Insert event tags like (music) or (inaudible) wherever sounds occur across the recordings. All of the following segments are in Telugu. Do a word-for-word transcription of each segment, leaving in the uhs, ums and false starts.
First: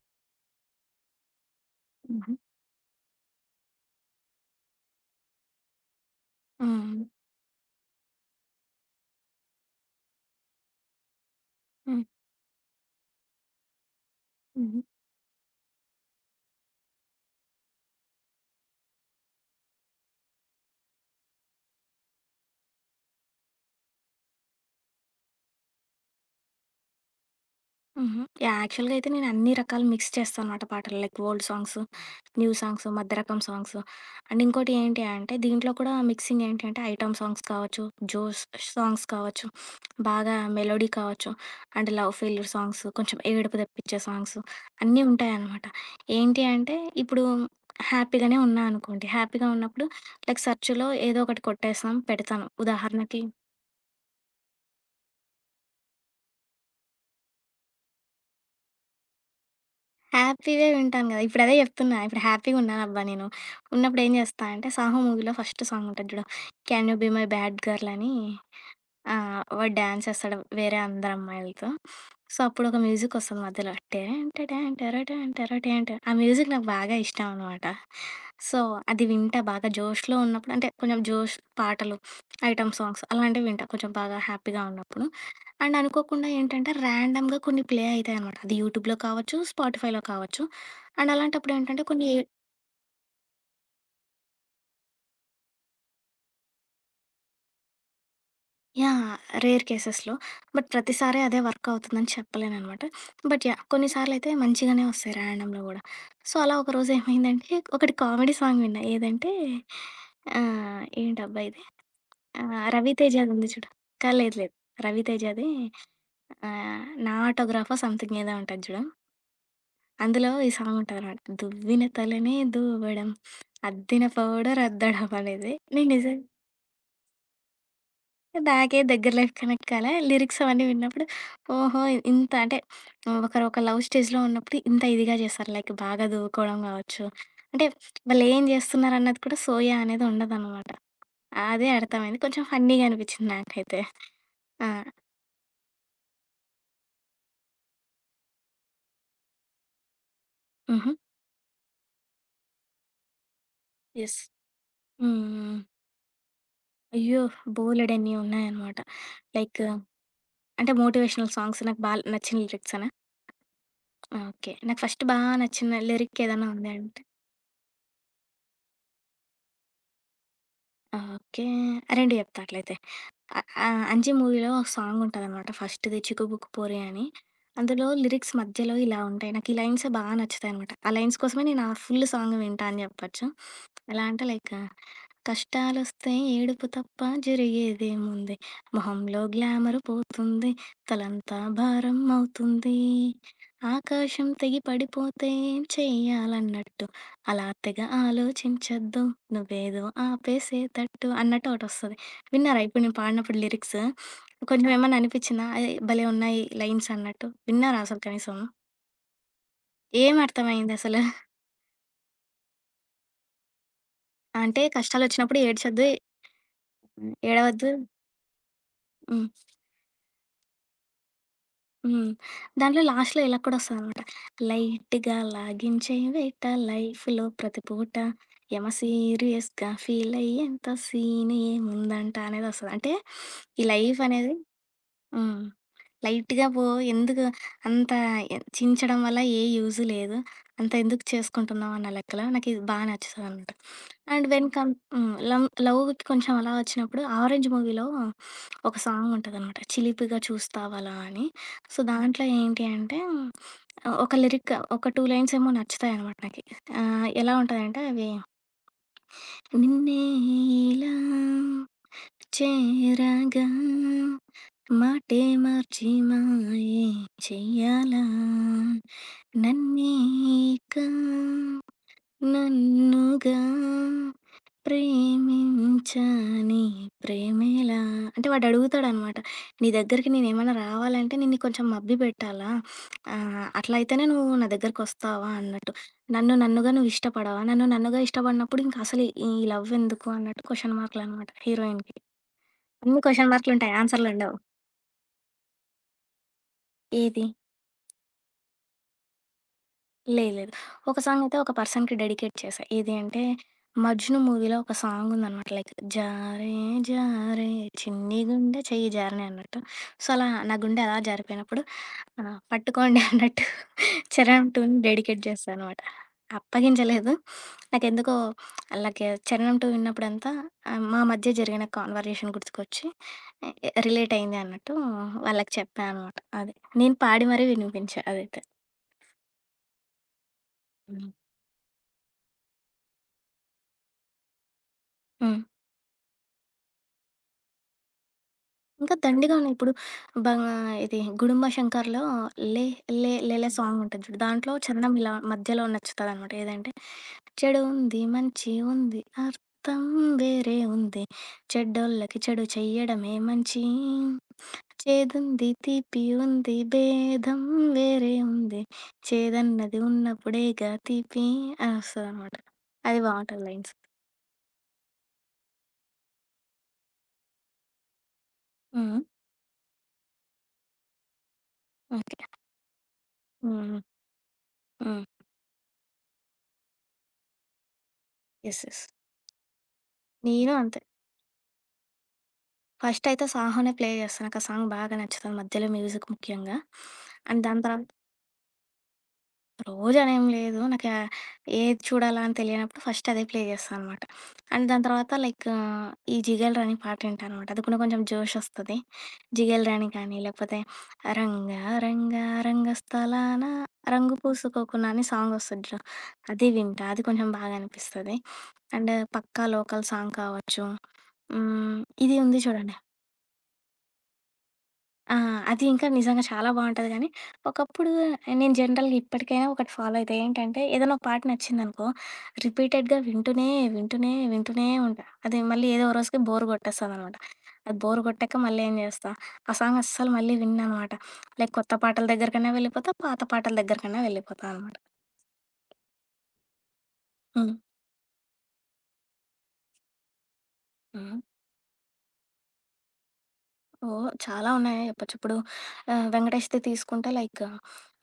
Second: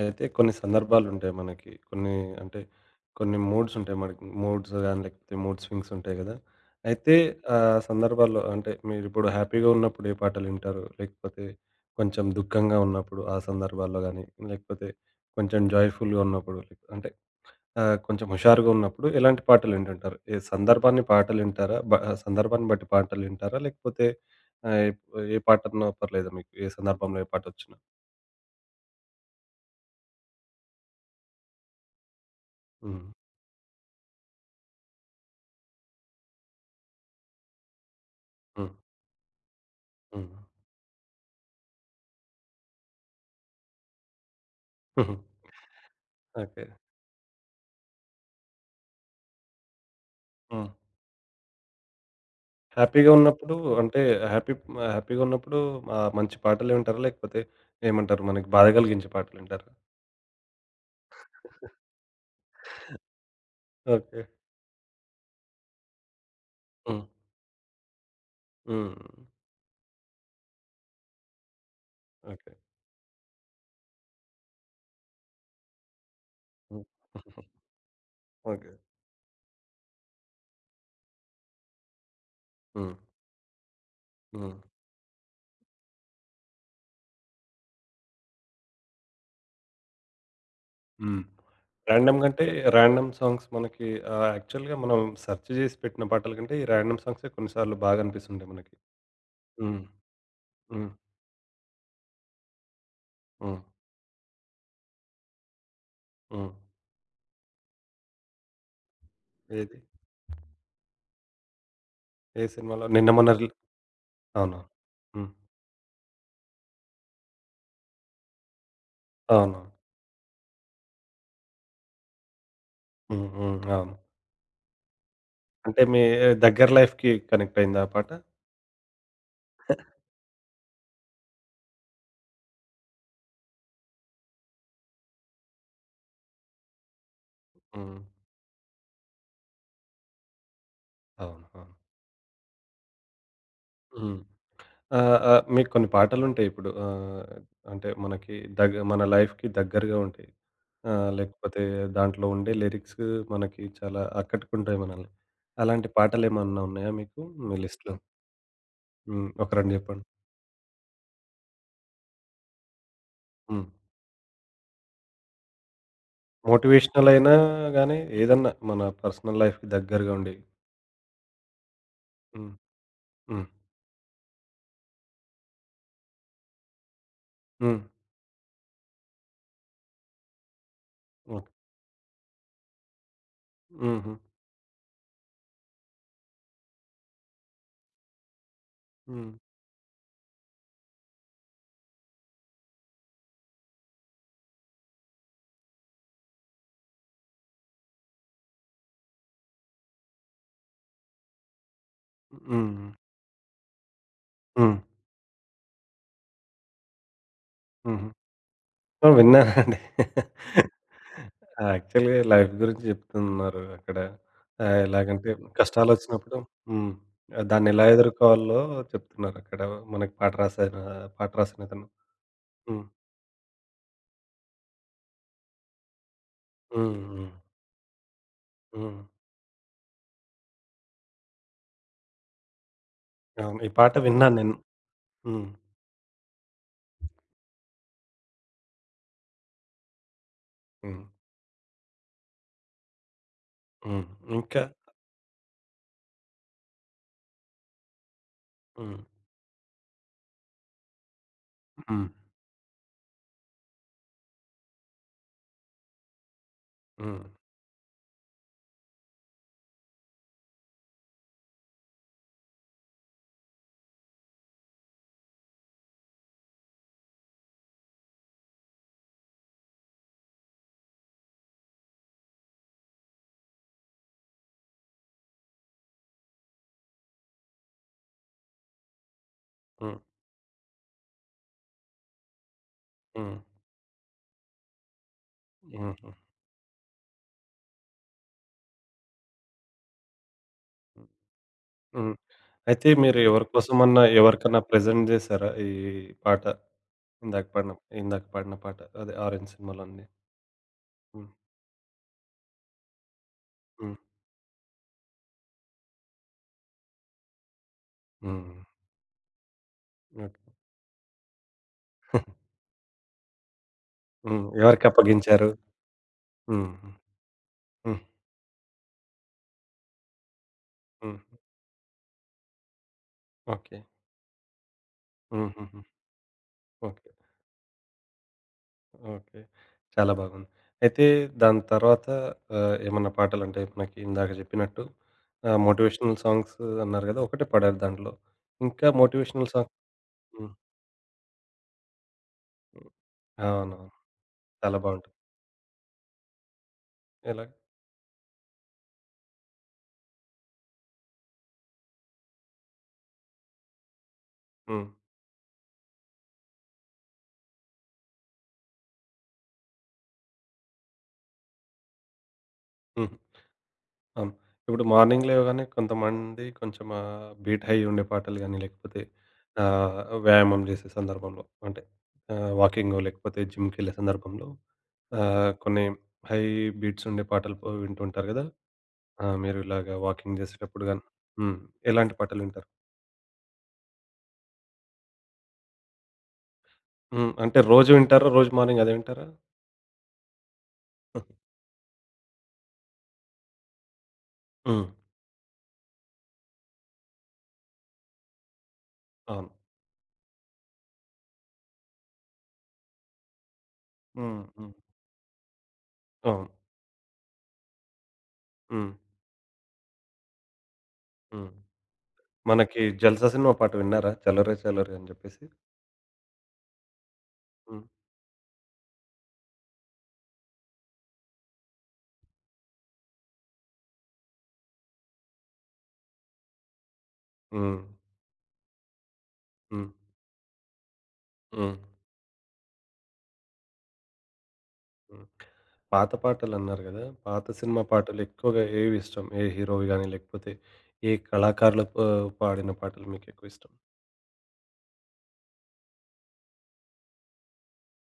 అయితే కొన్ని సందర్భాలుంటాయి మనకి. కొన్ని హుహు. అంటే కొన్ని మూడ్స్ ఉంటాయి మనకి. మూడ్స్ గాని, లేకపోతే మూడ్ స్వింగ్స్ ఉంటాయి గదా! హ్మ్. అయితే ఆ సందర్భాల్లో అంటే మీరిప్పుడు హ్యాపీగా ఉన్నప్పుడు ఏ పాటలింటారు? లేకపోతే హ్మ్. కొంచెం దుఃఖంగా ఉన్నప్పుడు ఆ సందర్భాల్లో గాని, హుహు. లేకపోతే కొంచెం జాయ్‌ఫుల్‌గా ఉన్నప్పుడు లేక- అంటే ఆహ్, కొంచెం హుషారుగా ఉన్నప్పుడు ఎలాంటి పాటలింటుంటారు? ఏ సందర్భాన్ని పాటలింటారా? బ ఆ సందర్భాన్ని బట్టి పాటలింటారా? లేకపోతే ఆహ్, ఏ పాటన్నా పర్లేదా మీకు? ఏ సందర్భంలో ఏ పాటొచ్చినా? హుహు. యాహ్! యాక్చువల్‌గా అయితే నేను అన్ని రకాలు మిక్స్ చేస్తానన్నమాట పాటలు. Like old songs, new songs, హ్మ్. మధ్య రకం సాంగ్స్. అండ్ ఇంకోటి ఏంటి అంటే దీంట్లో కూడా మిక్సింగ్ ఏంటి అంటే ఐటెమ్ సాంగ్స్ కావచ్చు, జోష్ సాంగ్స్ కావచ్చు, హ్మ్. బాగా మెలోడీ కావచ్చు, అండ్ లవ్ ఫెయిల్యూర్ సాంగ్స్, కొంచెం ఏడుపు తెప్పించే సాంగ్స్ అన్నీ హ్మ్. ఉంటాయన్నమాట. ఏంటి ఓకే. అంటే ఇప్పుడు హ్యాపీగానే ఉన్నా అనుకోండి. హ్యాపీగా ఉన్నప్పుడు లైక్ హ్మ్. సెర్చ్‌లో ఏదో ఒకటి కొట్టేస్తాం పెడతాను. హ్యాపీగా ఉదాహరణకి ఉన్నప్పుడు అంటే హ్యాపీ హ్యాపీగా ఉన్నప్పుడు ఆహ్, మంచి పాటలే వింటారా? లేకపోతే ఏమంటారు మనకి బాధ కలిగించే పాటలు వింటారా? హ్యాపీ‌వే వింటాను గదా! ఇప్పుడదే జెప్తున్నా. ఇప్పుడు హ్యాపీ‌గున్నానబ్బా నేను. ఉన్నప్పుడు ఏం ఓకే. జేస్తా అంటే 'సాహో' మూవీలో ఫస్ట్ సాంగుంటది జూడు. 'Can you hmm. Be my bad girl' అని హ్మ్. ఆ! వాడు డాన్స్ చేస్తాడు వేరే అందరు అమ్మాయిలతో. So, okay. అప్పుడొక మ్యూజికొస్తది మధ్యలో. టెన్ టడాన్ టరటాన్ టరటాన్ ట ఆ మ్యూజిక్ నాకు హ్మ్. బాగా ఇష్టం అనమాట. So, okay. అది వింటా బాగా జోష్‌లో ఉన్నప్పుడు అంటే కొంచెం జోష్ పాటలు, ఐటెమ్ హ్మ్. సాంగ్స్ అలాంటివి వింటా కొంచెం బాగా హ్మ్. హ్యాపీగా ఉన్నప్పుడు. అండ్ అనుకోకుండా ఏంటంటే ర్యాండమ్‌గా కొన్ని ప్లే అయితాయనమాట. అది యూట్యూబ్‌లో కావచ్చు, స్పాటిఫైలో కావచ్చు. అండ్ హ్మ్. అలాంటప్పుడు ఏంటంటే కొన్ని రాండమ్‌గా అంటే రాండమ్ సాంగ్స్ మనకి ఆహ్, యాక్చువల్‌గా మనం సెర్చ్ చేసి పెట్టిన పాటల కంటే ఈ రాండమ్ సాంగ్సే కొన్ని సార్లు బాగా అనిపిస్తుంటాయి మనకి. యాహ్! రేర్ హ్మ్. కేసెస్‌లో. బట్ హ్మ్. ప్రతిసారి అదే వర్క్ అవుతుందని చెప్పలేననమాట. బట్ హ్మ్. యాహ్! కొన్నిసార్లయితే మంచిగానే వస్తాయి ర్యాండమ్‌లో గూడా. సో, హ్మ్. అలా ఒకరోజు ఏమైందంటే ఒకటి కామెడీ సాంగ్ విన్నా. ఏదంటే ఏది? ఆహ్, ఏంటబ్బా ఇది ఏ ఆహ్, సినిమాలో నిన్న మొన్న 'రవితేజ'ది ఉంది రిల్ చూడు. కాదు లేదు లేదు. అవును. హ్మ్. 'రవితేజ'ది ఆహ్, 'నా ఆటోగ్రాఫో' సంథింగ్ ఏదో ఉంటది చూడు. అవును. అందులో ఈ సాంగ్ ఉంటదనమాట. దువ్విన తలనే దూవడం హ్మ్. హ్మ్. అవును. అద్దిన పౌడర్ అద్దడం అనేది. అంటే నేను మీ నిజం దగ్గర లైఫ్‌కి కనెక్ట్ అయిందా ఆ పాట? నాకే దగ్గర లైఫ్ కనెక్ట్ కాలే. లిరిక్స్ అవన్నీ విన్నప్పుడు ఓహో! ఇంత అంటే ఒకరు ఒక లవ్ స్టేజ్‌లో ఉన్నప్పుడు ఇంత ఇదిగా చేస్తారు. లైక్ బాగా దూకోవడం కావచ్చు. అంటే హ్మ్. వాళ్ళేం చేస్తున్నారన్నది కూడా సోయా అనేది ఉండదనమాట. అవును. అదే అవును. అర్థమైంది. కొంచెం ఫన్నీగా అనిపించింది నాకైతే. హ్మ్. ఆ! ఆహ్, ఆహ్, మీకు కొన్ని పాటలుంటాయి ఇప్పుడు ఆహ్, అంటే మనకి దగ్ మన లైఫ్‌కి దగ్గరగా ఉంటాయి. హుహు. ఆహ్, లేకపోతే దాంట్లో ఉండే లిరిక్స్ మనకి చాలా యెస్. ఆకట్టుకుంటాయి మనల్ని. హ్మ్. హ్మ్. అలాంటి పాటలేమన్నా ఉన్నాయా అయ్యో! మీకు మీ లిస్ట్‌లో? బోలెడన్ని ఉన్నాయన్నమాట. హ్మ్. ఒక లైక్ రెండు చెప్పండి. అంటే మోటివేషనల్ సాంగ్స్ నాకు బా నచ్చిన లిరిక్సనా? హ్మ్. ఆ! ఓకే. నాకు ఫస్ట్ బా నచ్చిన లిరిక్ ఏదైనా ఉందా అంటే మోటివేషనల్ అయినా గాని ఏదన్నా మన పర్సనల్ లైఫ్‌కి దగ్గరగా ఉండేవి. ఓకే. రెండు చెప్తా హ్మ్. అట్లయితే. అ హ్మ్. ఆహ్, 'అంజి' మూవీలో ఒక సాంగ్ ఉంటదనమాట. ఫస్ట్‌ది 'చిక్కుబుక్కు పోరే' అని. హ్మ్. అందులో లిరిక్స్ మధ్యలో ఇలా ఉంటాయి. నాకు ఈ లైన్సే బాగా నచ్చుతాయనమాట. ఆ లైన్స్ కోసమే ఓకే. నేను ఆ ఫుల్ సాంగ్ వింటా అని చెప్పొచ్చు. ఎలా హుహు. అంటే లైక్ కష్టాలొస్తే ఏడుపు తప్ప జరిగేదేముంది. మొహంలో హ్మ్. గ్లామర్ పోతుంది. తలంతా భారం అవుతుంది. ఆకాశం తెగి పడిపోతే ఏం చెయ్యాలన్నట్టు. అలా తెగ ఆలోచించొద్దు. నువ్వేదో ఆపేసేతట్టు అన్నట్టు ఒకటొస్తది. విన్నారా హ్మ్. ఇప్పుడు హ్మ్. నేను పాడినప్పుడు లిరిక్స్? కొంచెం హ్మ్. ఏమన్నా అనిపిచ్చిందా? అయ్ భలే ఉన్నాయి లైన్స్ అన్నట్టు. విన్నారా అసలు హుహు. కనీసం? ఆ! విన్నానండి. ఏం అర్థమైందసలు? యాక్చువల్‌గా లైఫ్ గురించి జెప్తున్నారు అక్కడ. అంటే ఆహ్, ఎలాగంటే కష్టాలొచ్చినప్పుడు ఏడ్చొద్దు, కష్టాలొచ్చినప్పుడు హ్మ్. ఏడవద్దు. దాన్నెలా ఎదుర్కోవాలో హ్మ్. చెప్తున్నారక్కడ మనకి పాట రాసాయన పాట రాసినతను. హ్మ్. దాంట్లో హ్మ్. లాస్ట్‌లో ఇలా కూడా వస్తదనమాట. లైట్‌గా లాగించే వేట హ్మ్. లైఫ్‌లో హ్మ్. ప్రతి పూట యమ హ్మ్. సీరియస్‌గా ఫీలయ్యేంత సీన్ ఏముందంట అనేదొస్తది. అంటే అవును. ఈ ఈ పాట లైఫ్ అనేది విన్నాను నేను. హ్మ్. హ్మ్. లైట్‌గా పో. ఎందుకు అంత ఎ చించడం వల్ల ఏ యూజ్ లేదు. అంత ఎందుకు హ్మ్. చేసుకుంటున్నావు అన్న లెక్కలో నాకిది బా నచ్చుతదనమాట. హ్మ్. అండ్ వెన్ ఇంకా కమ్ హ్మ్. లవ్ లవ్‌కి కొంచెం అలా వచ్చినప్పుడు 'ఆరెంజ్' మూవీలో ఒక హ్మ్. సాంగ్ ఉంటదనమాట. 'చిలిపిగా చూస్తావలా' అని. సో, హ్మ్. దాంట్లో ఏంటి అంటే ఉమ్, ఒక లిరిక్ ఒక టూ లైన్స్ ఏమో నచ్చుతాయనమాట నాకి. ఆహ్, హ్మ్. ఎలా ఉంటదంటే అవి నిన్నే ఇలా చేరగా మాటే మార్చి మాయే చెయ్యాలా నన్నే ఇక నన్నుగా ప్రేమించని ప్రేమేలా అంటే వాడు అడుగుతాడనమాట. నీ హ్మ్. దగ్గరికి నేనేమైనా రావాలంటే నిన్ను కొంచెం మబ్బి పెట్టాలా? హ్మ్. ఆహ్, అట్లా అయితేనే నువ్వు నా దగ్గరకొస్తావా అన్నట్టు. హుహు. నన్ను నన్నుగా నువ్వు ఇష్టపడవా? నన్ను నన్నుగా ఇష్టపడినప్పుడు ఇంక అసలు ఈ లవ్ ఎందుకు అన్నట్టు క్వెషన్ మార్కులనమాట హీరోయిన్‌కి. హ్మ్. అయితే అన్ని మీరు క్వెషన్ ఎవరి మార్కులుంటాయి. కోసమన్నా ఆన్సర్‌లుండవు. ఎవరికన్నా ప్రెజెంట్ జేసారా ఈ పాట? ఏది? ఇందాక పాడిన ఇందాక పాడిన పాట. అదే 'ఆరెంజ్' సినిమాలో అండి. లేదు లేదు. ఒక హ్మ్. సాంగయితే ఒక పర్సన్‌కి డెడికేట్ చేశా. ఏది అంటే హ్మ్. 'మజ్ను' మూవీలో ఒక సాంగుందనమాట. లైక్ జారే జారే చిన్ని హ్మ్. గుండె చెయ్యి జారిన అన్నట్టు. సో, అలా ఓకే. నా గుండె అలా జారిపోయినప్పుడు ఆహ్, పట్టుకోండి అన్నట్టు హ్మ్. 'చరణ్ టూ'ని డెడికేట్ చేశా ఎవరికప్పగించారు? అనమాట. హ్మ్. అప్పగించలేదు. హ్మ్. నాకెందుకో అలాగే 'చరణం టూ' విన్నప్పుడంతా ఆహ్, మా హ్మ్. మధ్య జరిగిన కాన్వర్జేషన్ గుర్తుకొచ్చి ఎ ఓకే. రిలేట్ అయింది అన్నట్టు వాళ్ళకి హుహుహు. చెప్పా అనమాట. అది. నేను ఓకే. పాడి మరీ వినిపించా అదైతే. ఓకే. చాలా బాగుంది. అయితే హ్మ్. దాని తర్వాత ఆహ్, ఏమన్నా పాటలంటే మనకి ఇందాక చెప్పినట్టు హ్మ్. ఆహ్, మోటివేషనల్ సాంగ్స్ అన్నారు గదా! ఒకటే పాడారు దాంట్లో. ఇంకా ఇంకా దండిగా మోటివేషనల్ ఉన్నాయి. ఇప్పుడు సాంగ్ బా హ్మ్. ఇది 'గుడుంబ శంకర్‌లో' 'లే హ్మ్. లే లేలే' సాంగ్ అవునవును. ఉంటది చూడు. దాంట్లో చాలా చరణం ఇలా బావుంటుంది. మధ్యలో నచ్చుతదనమాట. ఏదంటే ఎలాగ? చెడు ఉంది, మంచి ఉంది, అర్థం వేరే ఉంది. చెడ్డోళ్ళకి చెడు చెయ్యడమే మంచి. హ్మ్. చేదుంది, తీపి ఉంది, భేదం వేరే ఉంది. చేదన్నది ఉన్నప్పుడేగా తీపి అని వస్తదనమాట. అది హ్మ్. బావుంటది లైన్స్. అవును. ఇప్పుడు మార్నింగ్ లేవగానే కొంతమంది కొంచెం ఆహ్, బీట్ అయ్యి ఉండే పాటలు గాని, హ్మ్. లేకపోతే ఆహ్, వ్యాయామం చేసే సందర్భంలో అంటే ఓకే. ఆహ్, వాకింగో లేకపోతే హ్మ్. జిమ్‌కెళ్ళే సందర్భంలో హ్మ్. ఆహ్, కొన్ని హై బీట్స్ ఉండే పాటలు పో వింటుంటారు గదా! యెస్. యెస్. ఆ! మీరు ఇలాగ వాకింగ్ నేను అంతే. చేసేటప్పుడు గాని హ్మ్. ఎలాంటి పాటలు వింటారు? ఫస్ట్ అయితే 'సాహోనే' ప్లే చేస్తా. నాకు ఆ సాంగ్ బాగా నచ్చుతది. మధ్యలో మ్యూజిక్ ముఖ్యంగా. హ్మ్. అండ్ అంటే దాని రోజు తర్వాత వింటారా? రోజు మార్నింగ్ అదే వింటారా? రోజనేం లేదు. నాకు ఆహ్, (laughs) ఏది చూడాలా అని తెలియనప్పుడు ఫస్ట్ అదే ప్లే చేస్తా అనమాట. అండ్ దాని హ్మ్. తర్వాత లైక్ ఆహ్, ఈ 'జిగేల్ రాణి' పాట వింటా అనమాట. అది కూడా కొంచెం జోషొస్తది. అవును. 'జిగేల్ రాణి' కానీ, లేకపోతే 'రంగా రంగా రంగస్థలాన రంగు హ్మ్. హ్మ్. పూసుకోకున్నా' అని సాంగొస్తది చూడు, అది అవును. వింటా. అది కొంచెం బాగా అనిపిస్తది. హ్మ్. అండ్ 'పక్కా లోకల్' సాంగ్ కావచ్చు. హ్మ్. హ్మ్. ఇది ఉంది చూడండి. మనకి 'జల్సా' సినిమా పాట విన్నారా? 'చలోరే చలోరే' అని ఆ! జెప్పేసి? అది ఇంకా నిజంగా చాలా బావుంటది గానీ, హ్మ్. ఒకప్పుడు నేను జనరల్‌గా ఇప్పటికైనా ఒకటి ఫాలో అయితా. ఏంటంటే, ఏదైనా ఒక పాట నచ్చిందనుకో, రిపీటెడ్‌గా వింటూనే, వింటూనే, వింటూనే ఉంటా. అది మళ్ళీ ఏదో ఓ రోజుకి బోర్ కొట్టేస్తదనమాట. అది హ్మ్. బోర్ కొట్టాక మళ్ళీ ఏం చేస్తా, ఆ సాంగ్ హ్మ్. అస్సలు మళ్ళీ వినననమాట. లైక్ కొత్త హ్మ్. పాటల దగ్గరకన్నా వెళ్ళిపోతా, పాత పాటల దగ్గరకన్నా వెళ్ళిపోతా అనమాట. హ్మ్. పాత పాటలన్నారు గదా! పాత హ్మ్. సినిమా పాటలెక్కువగా ఏవి ఇష్టం? ఏ హీరోవి గాని, లేకపోతే ఏ హ్మ్. కళాకారులు ప పాడిన పాటలు మీకెక్కువిష్టం? ఓహ్! చాలా ఉన్నాయే చెప్పొచ్చు. ఇప్పుడు ఆహ్, వెంకటేష్‌ది తీసుకుంటే లైక్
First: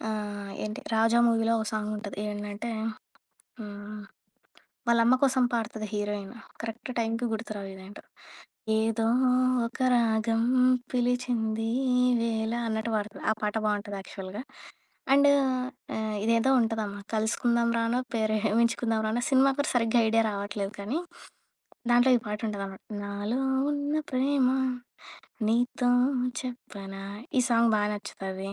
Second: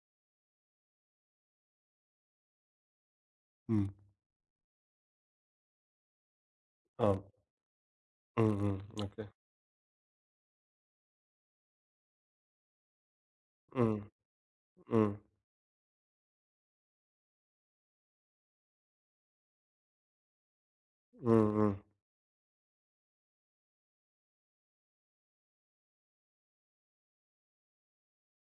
ఆహ్, ఏంటి 'రాజా' మూవీలో ఒక సాంగుంటది. ఏంటంటే హ్మ్. హ్మ్. వాళ్ళమ్మ కోసం పాడతది హీరోయిన్. కరెక్ట్ అవును. టైంకి గుర్తురావు ఇదేంటో. హ్మ్. హ్మ్. ఏదో ఓకే. ఒక రాగం పిలిచింది వేళ అన్నట్టు పాడుతది. ఆ పాట బావుంటది హ్మ్. యాక్చువల్‌గా. హ్మ్. అండ్ ఆహ్, ఇదేదో ఉంటదమ్మా. కలుసుకుందాం రానో, ప్రేమించుకుందాం రానో సినిమా పేరు సరిగ్గా ఐడియా రావట్లేదు కానీ, హ్మ్. హ్మ్. దాంట్లో ఈ పాట ఉంటదనమాట. నాలో ఉన్న ప్రేమ నీతో చెప్పనా ఈ సాంగ్ బా నచ్చుతది.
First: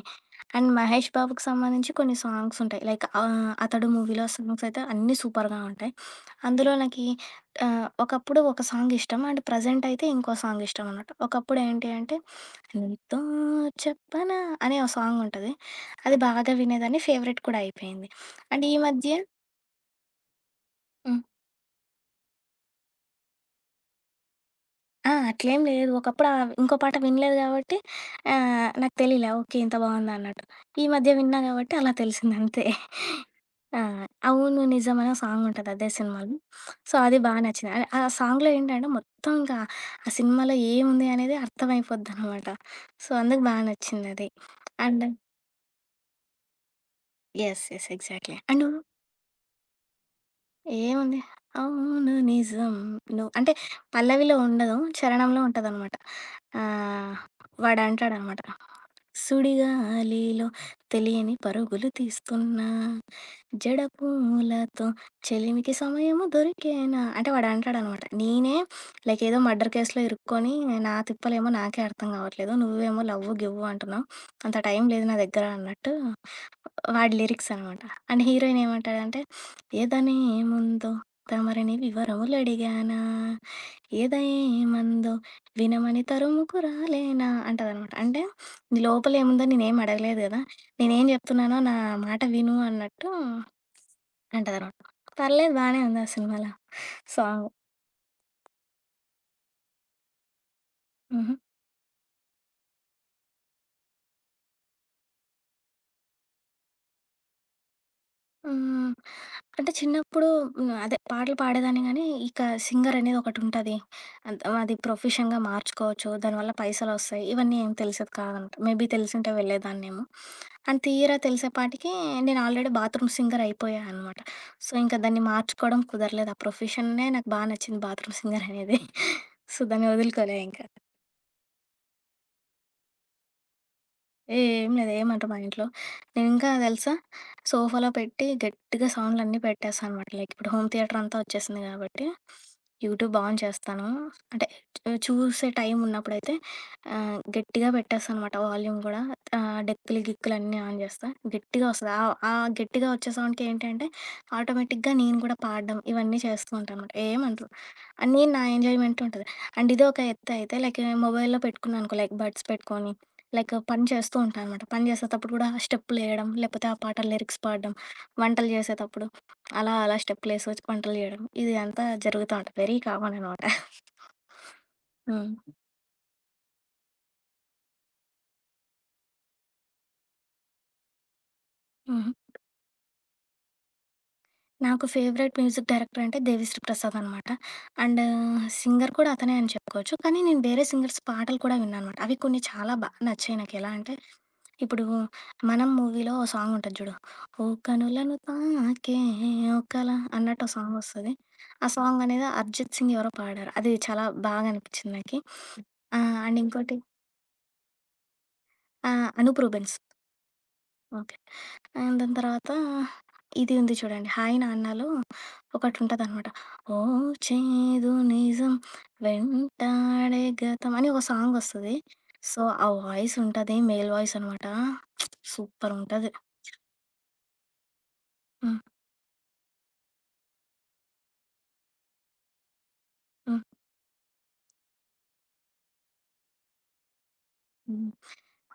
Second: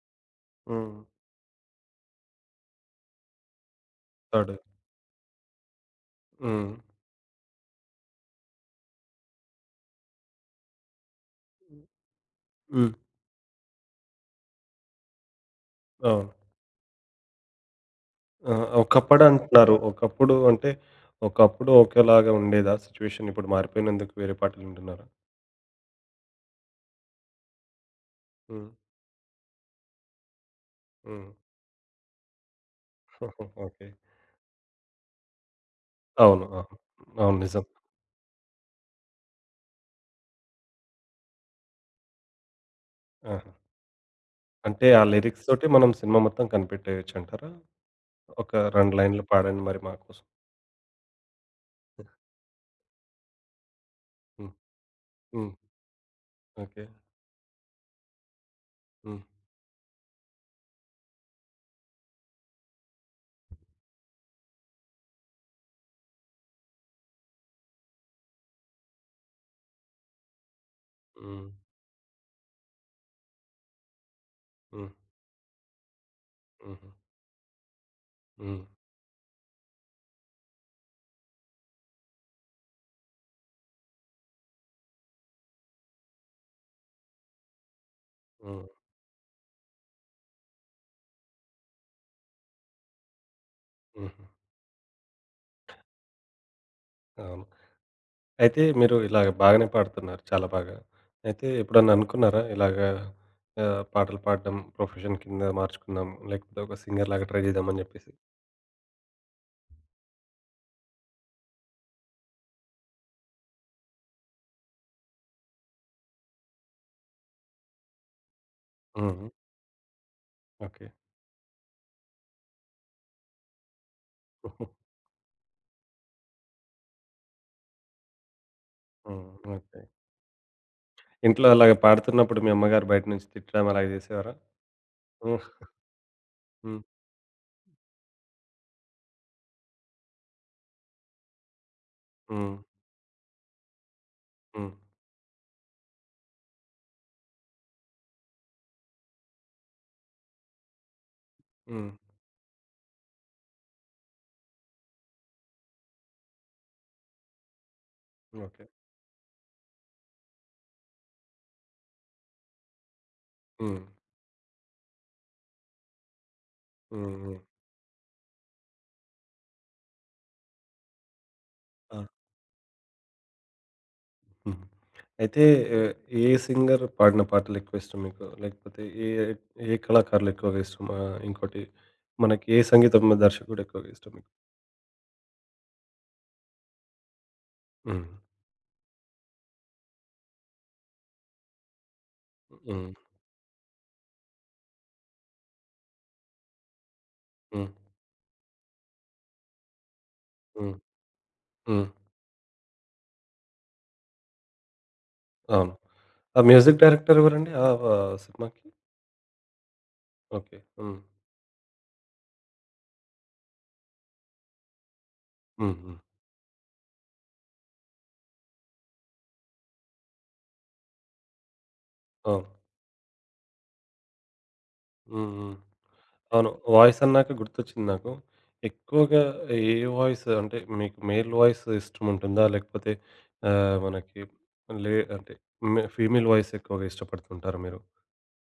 అండ్ హ్మ్. మహేష్ బాబుకి సంబంధించి కొన్ని సాంగ్స్ ఉంటాయి. లైక్ ఆహ్, 'అతడు' మూవీలో థర్డ్. సాంగ్స్ అయితే అన్నీ సూపర్‌గా ఉంటాయి. హ్మ్. అందులో నాకీ ఆహ్, ఒకప్పుడు ఒక సాంగ్ ఇష్టం. అండ్ ప్రెజెంట్ అయితే ఇంకో సాంగ్ ఇష్టం అన్నట్టు. ఒకప్పుడు ఏంటి అంటే హ్మ్. 'నీతో చెప్పనా' అనే ఓ సాంగ్ ఉంటది. అది అవును. బాగా వినేదాన్ని. ఫేవరెట్ కూడా అయిపోయింది. ఆ! అండ్ ఈ మధ్య ఒకప్పుడంటున్నారు. ఒకప్పుడు అంటే, హ్మ్. ఒకప్పుడు ఒకేలాగా ఉండేదా సిట్యుయేషన్? ఇప్పుడు మారిపోయినందుకు వేరే పాటలింటున్నారా? ఆ! అట్లేం లేదు. ఒకప్పుడు ఆహ్, ఇంకో పాట వినలేదు గాబట్టి ఆహ్, హ్మ్. నాకు తెలీలే. ఓకే. ఇంత బావుందన్నట్టు. ఈ మధ్య హ్మ్. విన్నా గాబట్టి అలా తెలిసిందంతే. (laughs) ఆ! ఓకే. 'అవును నిజం' అనే సాంగుంటది అదే సినిమాలో. అవును. అవును. సో, అది బా అవును. నిజం. నచ్చింది. ఆహ్, ఆ సాంగ్‌లో ఏంటంటే మొత్తం ఇంకా ఆ సినిమాలో ఏముంది అనేది అర్థమైపోద్దనమాట. సో, అందుకు ఆహా! బా నచ్చిందది. అంటే ఆ అండ్ లిరిక్స్ తోటి మనం సినిమా మొత్తం కనిపెట్టేయొచ్చంటారా? యెస్. యెస్. ఎగ్జాక్ట్‌లీ. ఒక అండ్ రెండు లైన్‌లు పాడండి మరి మా కోసం. ఏముంది? అవును నిజం నువ్వు అంటే పల్లవిలో హ్మ్. ఉండదు. చరణంలో హ్మ్. ఉంటదనమాట. ఓకే. ఆహ్, వాడంటాడనమాట. హ్మ్. సుడిగాలిలో తెలియని పరుగులు తీస్తున్నా, జడపూలతో చెలిమికి సమయము దొరికేనా అంటే వాడంటాడనమాట. నేనే లైక్ ఏదో మర్డర్ కేస్‌లో ఇరుక్కొని నా హ్మ్. తిప్పలేమో నాకే అర్థం కావట్లేదు. నువ్వేమో లవ్వు, గివ్వు అంటున్నావు. అంత టైం హ్మ్. లేదు నా దగ్గర అన్నట్టు హుహు. వాడి లిరిక్స్ అనమాట. అండ్ హీరోయిన్ హ్మ్. ఏమంటాడంటే ఎదనేముందో తమరిని వివరములడిగానా? ఎదయేమందో వినమని తరుముకు రాలేనా? అంటదనమాట. అంటే హ్మ్. నీ లోపలేముందో నేనేం అడగలేదు గదా! నేనేం జెప్తున్నానో నా మాట విను అన్నట్టు హుహు. అంటదనమాట. పర్లేదు బానే ఉంది ఆ సినిమాలో అవును. సాంగు. అయితే మీరు ఇలాగ బాగానే పాడుతున్నారు. చాలా బాగా. హుహు. అయితే ఎప్పుడన్నా అనుకున్నారా ఇలాగా ఆహ్, పాటలు పాడడం ప్రొఫెషన్ కింద మార్చుకుందాం, లేకపోతే ఒక సింగర్ లాగా ట్రై చేద్దాం అని జెప్పేసి? హ్మ్. అంటే చిన్నప్పుడు హ్మ్. అదే పాటలు పాడేదాన్ని గానీ, ఇక సింగర్ అనేది ఒకటుంటది. అద్ అది ప్రొఫెషన్‌గా మార్చుకోవచ్చు. దానివల్ల పైసలొస్తాయి. ఇవన్నీ ఏం తెలిసేది కాదనమాట. మేబీ హ్మ్. తెలిసుంటే వెళ్ళేదాన్నేమో. And okay. తీరా తెలిసేపాటికి నేను ఆల్రెడీ బాత్రూమ్ సింగర్ అయిపోయా అనమాట. సో, (laughs) ఇంకా దాన్ని మార్చుకోవడం కుదరలేదు. ఆ ప్రొఫెషన్‌నే నాకు బా నచ్చింది బాత్రూమ్ సింగర్ అనేది. హ్మ్. So, okay. దాన్ని వదులుకోలే ఇంకా. ఇంట్లో అలాగ పాడుతున్నప్పుడు మీ అమ్మగారు బయట నుంచి తిట్టడం అలాగ జేసేవారా? ఏ ఏం లేదు. ఏయమంటారు మా హ్మ్. ఇంట్లో. నేనింకా హ్మ్. తెలుసా సోఫాలో పెట్టి గట్టిగా సౌండ్‌లన్నీ పెట్టేస్తా అనమాట. లైక్ ఇప్పుడు హోమ్ థియేటర్ అంతా వచ్చేసింది కాబట్టి, హ్మ్. యూట్యూబ్ ఆన్ చేస్తాను. అంటే హ్మ్. చూ- చూసే టైం ఉన్నప్పుడైతే ఆహ్, గట్టిగా పెట్టేస్తా అనమాట వాల్యూమ్ గూడా. ఆహ్, డెక్కులు, గిక్కులు అన్నీ ఆన్ చేస్తా. గట్టిగా హ్మ్. వస్తది. ఆ ఆ గట్టిగా వచ్చే సౌండ్‌కి ఏంటంటే ఆటోమేటిక్‌గా నేను కూడా పాడడం ఇవన్నీ చేస్తూ ఉంటానమాట. ఏమనరు. అని నా ఓకే. ఎంజాయ్‌మెంట్ ఉంటది. అండ్ ఇది ఒక ఎత్తయితే లైక్ మొబైల్‌లో పెట్టుకున్నాననుకో లైక్ బడ్స్ పెట్టుకొని, లైక్ హ్మ్. పని చేస్తూ ఉంటా అనమాట. పని చేసేటప్పుడు కూడా స్టెప్పులేయడం, లేకపోతే ఆ పాట హ్మ్. హ్మ్. లిరిక్స్ పాడడం, వంటలు చేసేతప్పుడు అలా అలా స్టెప్పులేసి వచ్చి వంటలు చేయడం, ఇది అంతా అవును. జరుగుతా ఉంటది. వెరీ కామన్ అనమాట. హ్మ్. అయితే హ్మ్. ఆహ్, ఏ సింగర్ పాడిన పాటలు ఎక్కువ ఇష్టం మీకు? లేకపోతే ఏ ఏ కళాకారులు ఎక్కువగా ఇష్టమా? ఇంకోటి హుహు. మనకి ఏ సంగీతం దర్శకుడు ఎక్కువగా ఇష్టం మీకు? నాకు ఫేవరెట్ మ్యూజిక్ డైరెక్టర్ అంటే 'దేవిశ్రీ ప్రసాద్' అనమాట. అండ్ హ్మ్. సింగర్ కూడా అతనే అని చెప్పుకోవచ్చు. కానీ నేను వేరే సింగర్స్ పాటలు కూడా విన్నానమాట. అవి కొన్ని చాలా బా హ్మ్. నచ్చాయి నాకు. ఎలా అంటే ఇప్పుడు 'మనం' మూవీలో ఓ సాంగ్ ఉంటది చూడు. ఓ హ్మ్. కనులను తాకే ఓ కల అన్నట్టు ఓ సాంగ్ హ్మ్. వస్తది. ఆ హ్మ్. సాంగ్ అనేది అరిజిత్ సింగ్ ఎవరో పాడారు. అది చాలా బాగా అనిపించింది నాకి. అవును. ఆహ్, అండ్ ఆ ఇంకోటి మ్యూజిక్ డైరెక్టర్ ఎవరండి? ఆ! వ సినిమాకి? ఆహ్, 'Anoop Rubens' okay. Hmm. Okay. And దాని తర్వాత ఇది ఉంది చూడండి 'హాయ్ నాన్నలో' హ్మ్. హ్మ్. ఒకటుంటదనమాట. ఓ చేదు నిజం వెంటాడే గతం అని ఒక సాంగ్ వస్తది. సో, అవును. ఆ వాయిస్ ఉంటది. మేల్ వాయిస్ అనమాట. హ్మ్. హ్మ్. సూపరుంటది. అవును. వాయిస్ అన్నాక గుర్తొచ్చింది నాకు. హ్మ్. ఎక్కువగా ఏ వాయిస్ అంటే మీకు మేల్ వాయిస్ ఇష్టముంటుందా? లేకపోతే హ్మ్. ఆహ్, మనకి లే అంటే మె ఫీమేల్ వాయిస్ ఎక్కువగా ఇష్టపడుతుంటారా మీరు? హ్మ్.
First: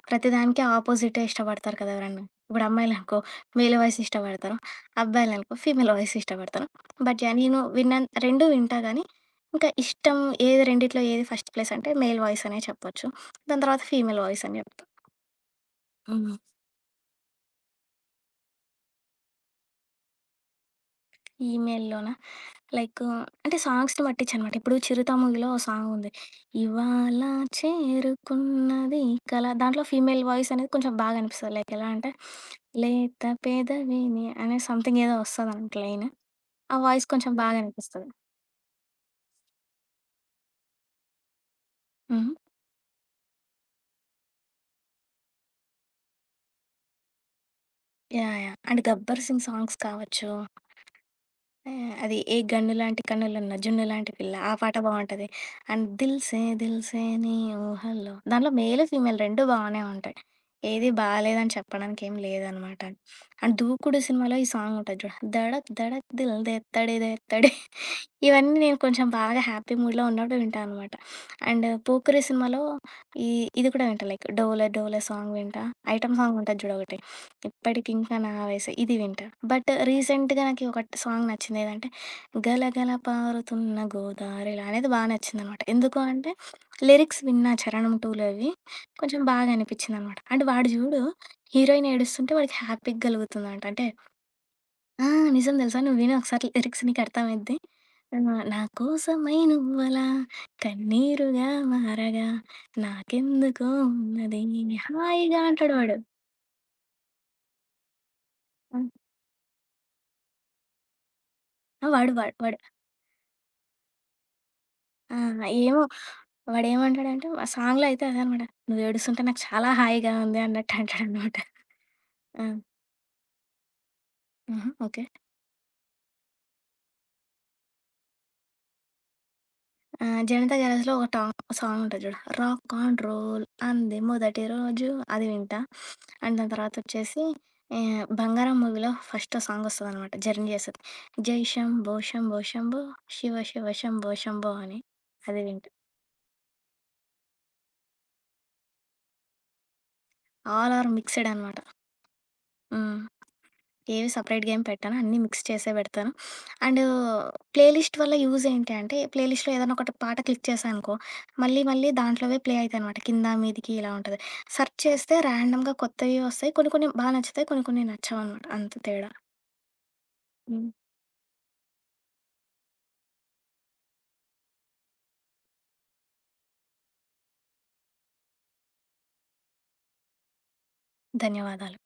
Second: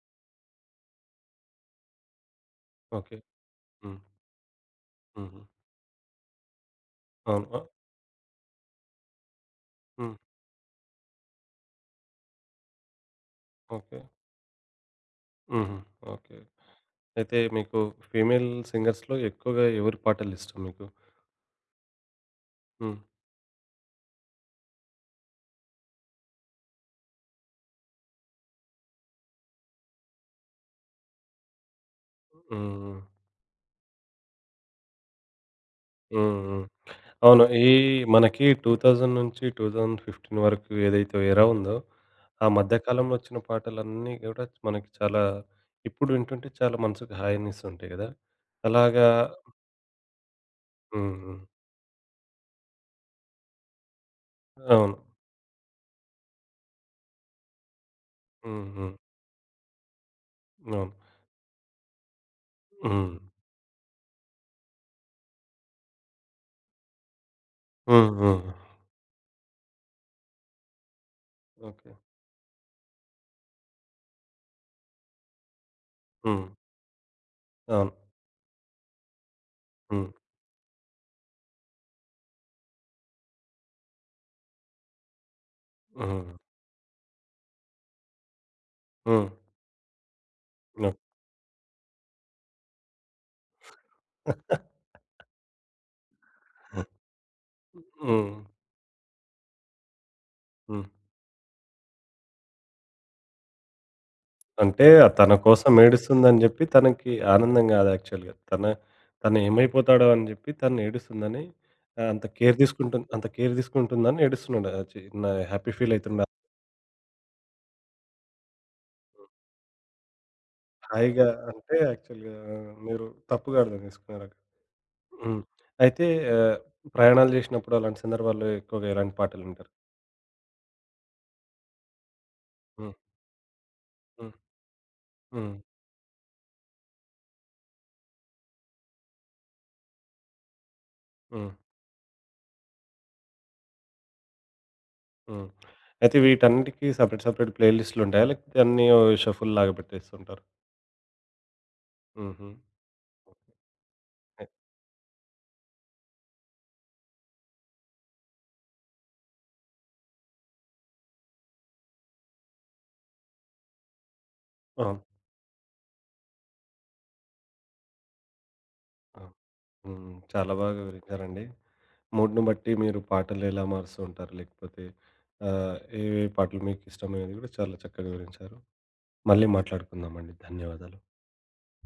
ప్రతిదానికి ఆపోజిటే ఇష్టపడతారు కదా! ఎవరన్నా. ఇప్పుడు ఓకే. అమ్మాయిలనుకో మేల్ హ్మ్. వాయిస్ ఇష్టపడతారు. హుహు. అబ్బాయిలనుకో ఫీమేల్ వాయిస్ ఇష్టపడతారు. But yeah! అవును. నేను ఆ! విన్న రెండూ వింటా గానీ, ఇంకా హ్మ్. ఇష్టం ఏది రెండిట్లో ఏది ఫస్ట్ ప్లేస్ అంటే మేల్ వాయిస్ అనే చెప్పొచ్చు. దాని తర్వాత ఓకే. ఫీమేల్ వాయిస్ అని చెప్తా. హుహు. హ్మ్. ఓకే. అయితే మీకు ఫీమేల్ సింగర్స్‌లో ఎక్కువగా ఎవరి పాటలిష్టం మీకు? ఈమెయిల్‌లోనా హ్మ్. లైక్ అంటే సాంగ్స్‌ని పట్టించనమాట. ఇప్పుడు 'చిరుత' మూవీలో ఓ సాంగ్ ఉంది. ఇవాళ చేరుకున్నది కల దాంట్లో ఫీమేల్ వాయిస్ అనేది కొంచెం బాగా అనిపిస్తది. లైక్ ఎలా అంటే, హ్మ్. లేత పెదవిని అనే సంథింగ్ ఏదో వస్తదనమాట లైన్. హ్మ్. హ్మ్. ఆ వాయిస్ కొంచెం అవును. బాగా ఈ అనిపిస్తది. మనకి రెండు వేల నుంచి రెండు వేల పదిహేను వరకు ఏదైతే ఎరా ఉందో, హ్మ్. ఆ మధ్య కాలంలో వచ్చిన పాటలన్నీ గూడా మనకి చాలా ఇప్పుడు వింటుంటే చాలా మనసుకు హాయినిస్తుంటాయి గదా! యాహ్! యాహ్! అండ్ అలాగా 'గబ్బర్ సింగ్' సాంగ్స్ కావచ్చు. హ్మ్. హ్మ్. ఆ! అది 'ఏ గన్ను లాంటి కన్నులున్న జున్ను లాంటి పిల్ల' ఆ పాట అవును. బావుంటది. అండ్ 'దిల్‌సే దిల్‌సే నీ ఊహల్లో' దాంట్లో హ్మ్. మేలు, హ్మ్. ఫీమేల్ రెండూ బానే ఉంటాయి. అవును. ఏది బాలేదని చెప్పడానికి ఏం లేదనమాట. హ్మ్. అండ్ 'దూకుడు' సినిమాలో ఈ సాంగ్ ఉంటది చూడు. 'ధడక్ ధడక్ దిల్ దేత్తడే దేత్తడే' హ్మ్. హ్మ్. ఇవన్నీ నేను కొంచెం బాగా హ్యాపీ మూడ్‌లో ఉన్నప్పుడు వింటా అనమాట. And okay. 'పోకిరి' సినిమాలో ఈ ఇది కూడా వింటా లైక్ 'డోలే డోలే' సాంగ్ వింటా. ఐటెమ్ సాంగ్ హ్మ్. ఉంటది చూడు ఒకటి. అవును. ఇప్పటికింకా నా వయసు ఇది వింటా. బట్ హ్మ్. రీసెంట్‌గా నాకి ఒక సాంగ్ నచ్చింది. ఏదంటే 'గలగల పారుతున్న గోదారిలా' అనేది బా నచ్చిందనమాట. ఎందుకు హ్మ్. అంటే లిరిక్స్ విన్నా 'చరణం టూ' అవి కొంచెం హ్మ్. బాగా అనిపించిందనమాట. అండ్ వాడు ఓకే. జూడు హీరోయిన్ ఏడుస్తుంటే వాడికి హ్యాపీ గలుగుతుందంట. అంటే (laughs) ఆ! నిజం తెలుసా? నువ్వు విను ఒకసారి లిరిక్స్ నీకు అర్థమైద్ది. హ్మ్. ఆహ్, హ్మ్. నా కోసమై నువ్వలా హ్మ్. కన్నీరుగా మారగా నాకెందుకో ఉన్నది అంటే తన హాయిగా కోసం అంటాడు వాడు. ఏడుస్తుందని జెప్పి తనకి ఆనందం గాదు యాక్చువల్‌గా. తన ఆ! తను ఏమైపోతాడో అని జెప్పి తను ఏడుస్తుందని ఆహ్, వాడు అంత వాడు కేర్ వాడు తీసుకుంటుంది అంత కేర్ తీసుకుంటుందని ఏడుస్తున్నాడు. ఆహ్, ఆ! చిన్న హ్యాపీ ఏమో ఫీల్ అయితుండ. వాడేమంటాడంటే వ సాంగ్‌లో అయితే అదే అనమాట. "నువ్వేడుస్తుంటే నాకు చాలా హాయిగా ఉంది" అన్నట్టు హాయిగా అంటాడనమాట. అంటే యాక్చువల్‌గా ఆ! మీరు తప్పుగా అర్థం చేసుకున్నారక్కడ. ఆహా! ఓకే. హ్మ్. అయితే ఆహ్, ప్రయాణాలు జేసినప్పుడు అలాంటి సందర్భాల్లో ఎక్కువగా ఎలాంటి పాటలు వింటారు? ఆ! 'జనతా గ్యారేజ్‌లో' ఒక టా సాంగ్ ఉంటది చూడు. 'రాక్ హ్మ్. అండ్ రోల్ అంది హ్మ్. మొదటి రోజు' అది హ్మ్. వింటా. అండ్ దాని తర్వాతొచ్చేసి ఆహ్, 'బంగారం' మూవీలో ఫస్ట్ సాంగ్ వస్తదనమాట 'జర్నీ' చేస్తది. 'జై హ్మ్. శంభో శంభో శంభో శివ శివ శంభో శంభో' అని. అది హ్మ్. వింటా. అయితే వీటన్నిటికి సెపరేట్ సెపరేట్ ప్లే లిస్ట్‌లుంటాయా? లేకపోతే అన్నీ ఓ షఫుల్ లాగా పెట్టేస్తుంటారు? ఆల్ ఆర్ మిక్స్‌డ్ అనమాట. హుహు. హ్మ్. ఏవి ఓకే. సెపరేట్‌గా ఏం పెట్టను. అన్నీ మిక్స్ చేసే పెడతాను. అండ్ ప్లేలిస్ట్ వల్ల యూజ్ ఏంటి అంటే, ప్లేలిస్ట్‌లో ఏదైనా ఒకటి పాట క్లిక్ చేశాననుకో, మళ్ళీ మళ్ళీ దాంట్లోవే ప్లే అయితాయనమాట. కింద, మీదికి ఇలా ఉంటది. సెర్చ్ ఆ! చేస్తే ర్యాండమ్‌గా కొత్తవి వస్తాయి. కొన్ని కొన్ని బా నచ్చుతాయి. కొన్ని కొన్ని నచ్చవనమాట. అంత తేడా. ఆ! హ్మ్. చాలా హ్మ్. బాగా వివరించారండి. మూడ్‌ని బట్టి మీరు పాటలెలా మారుస్తూ ఉంటారు? లేకపోతే ఆహ్, ఏవే పాటలు మీకిష్టమైనది గూడా చాలా చక్కగా వివరించారు. మళ్ళీ మాట్లాడుకుందామండి. ధన్యవాదాలు. ధన్యవాదాలు.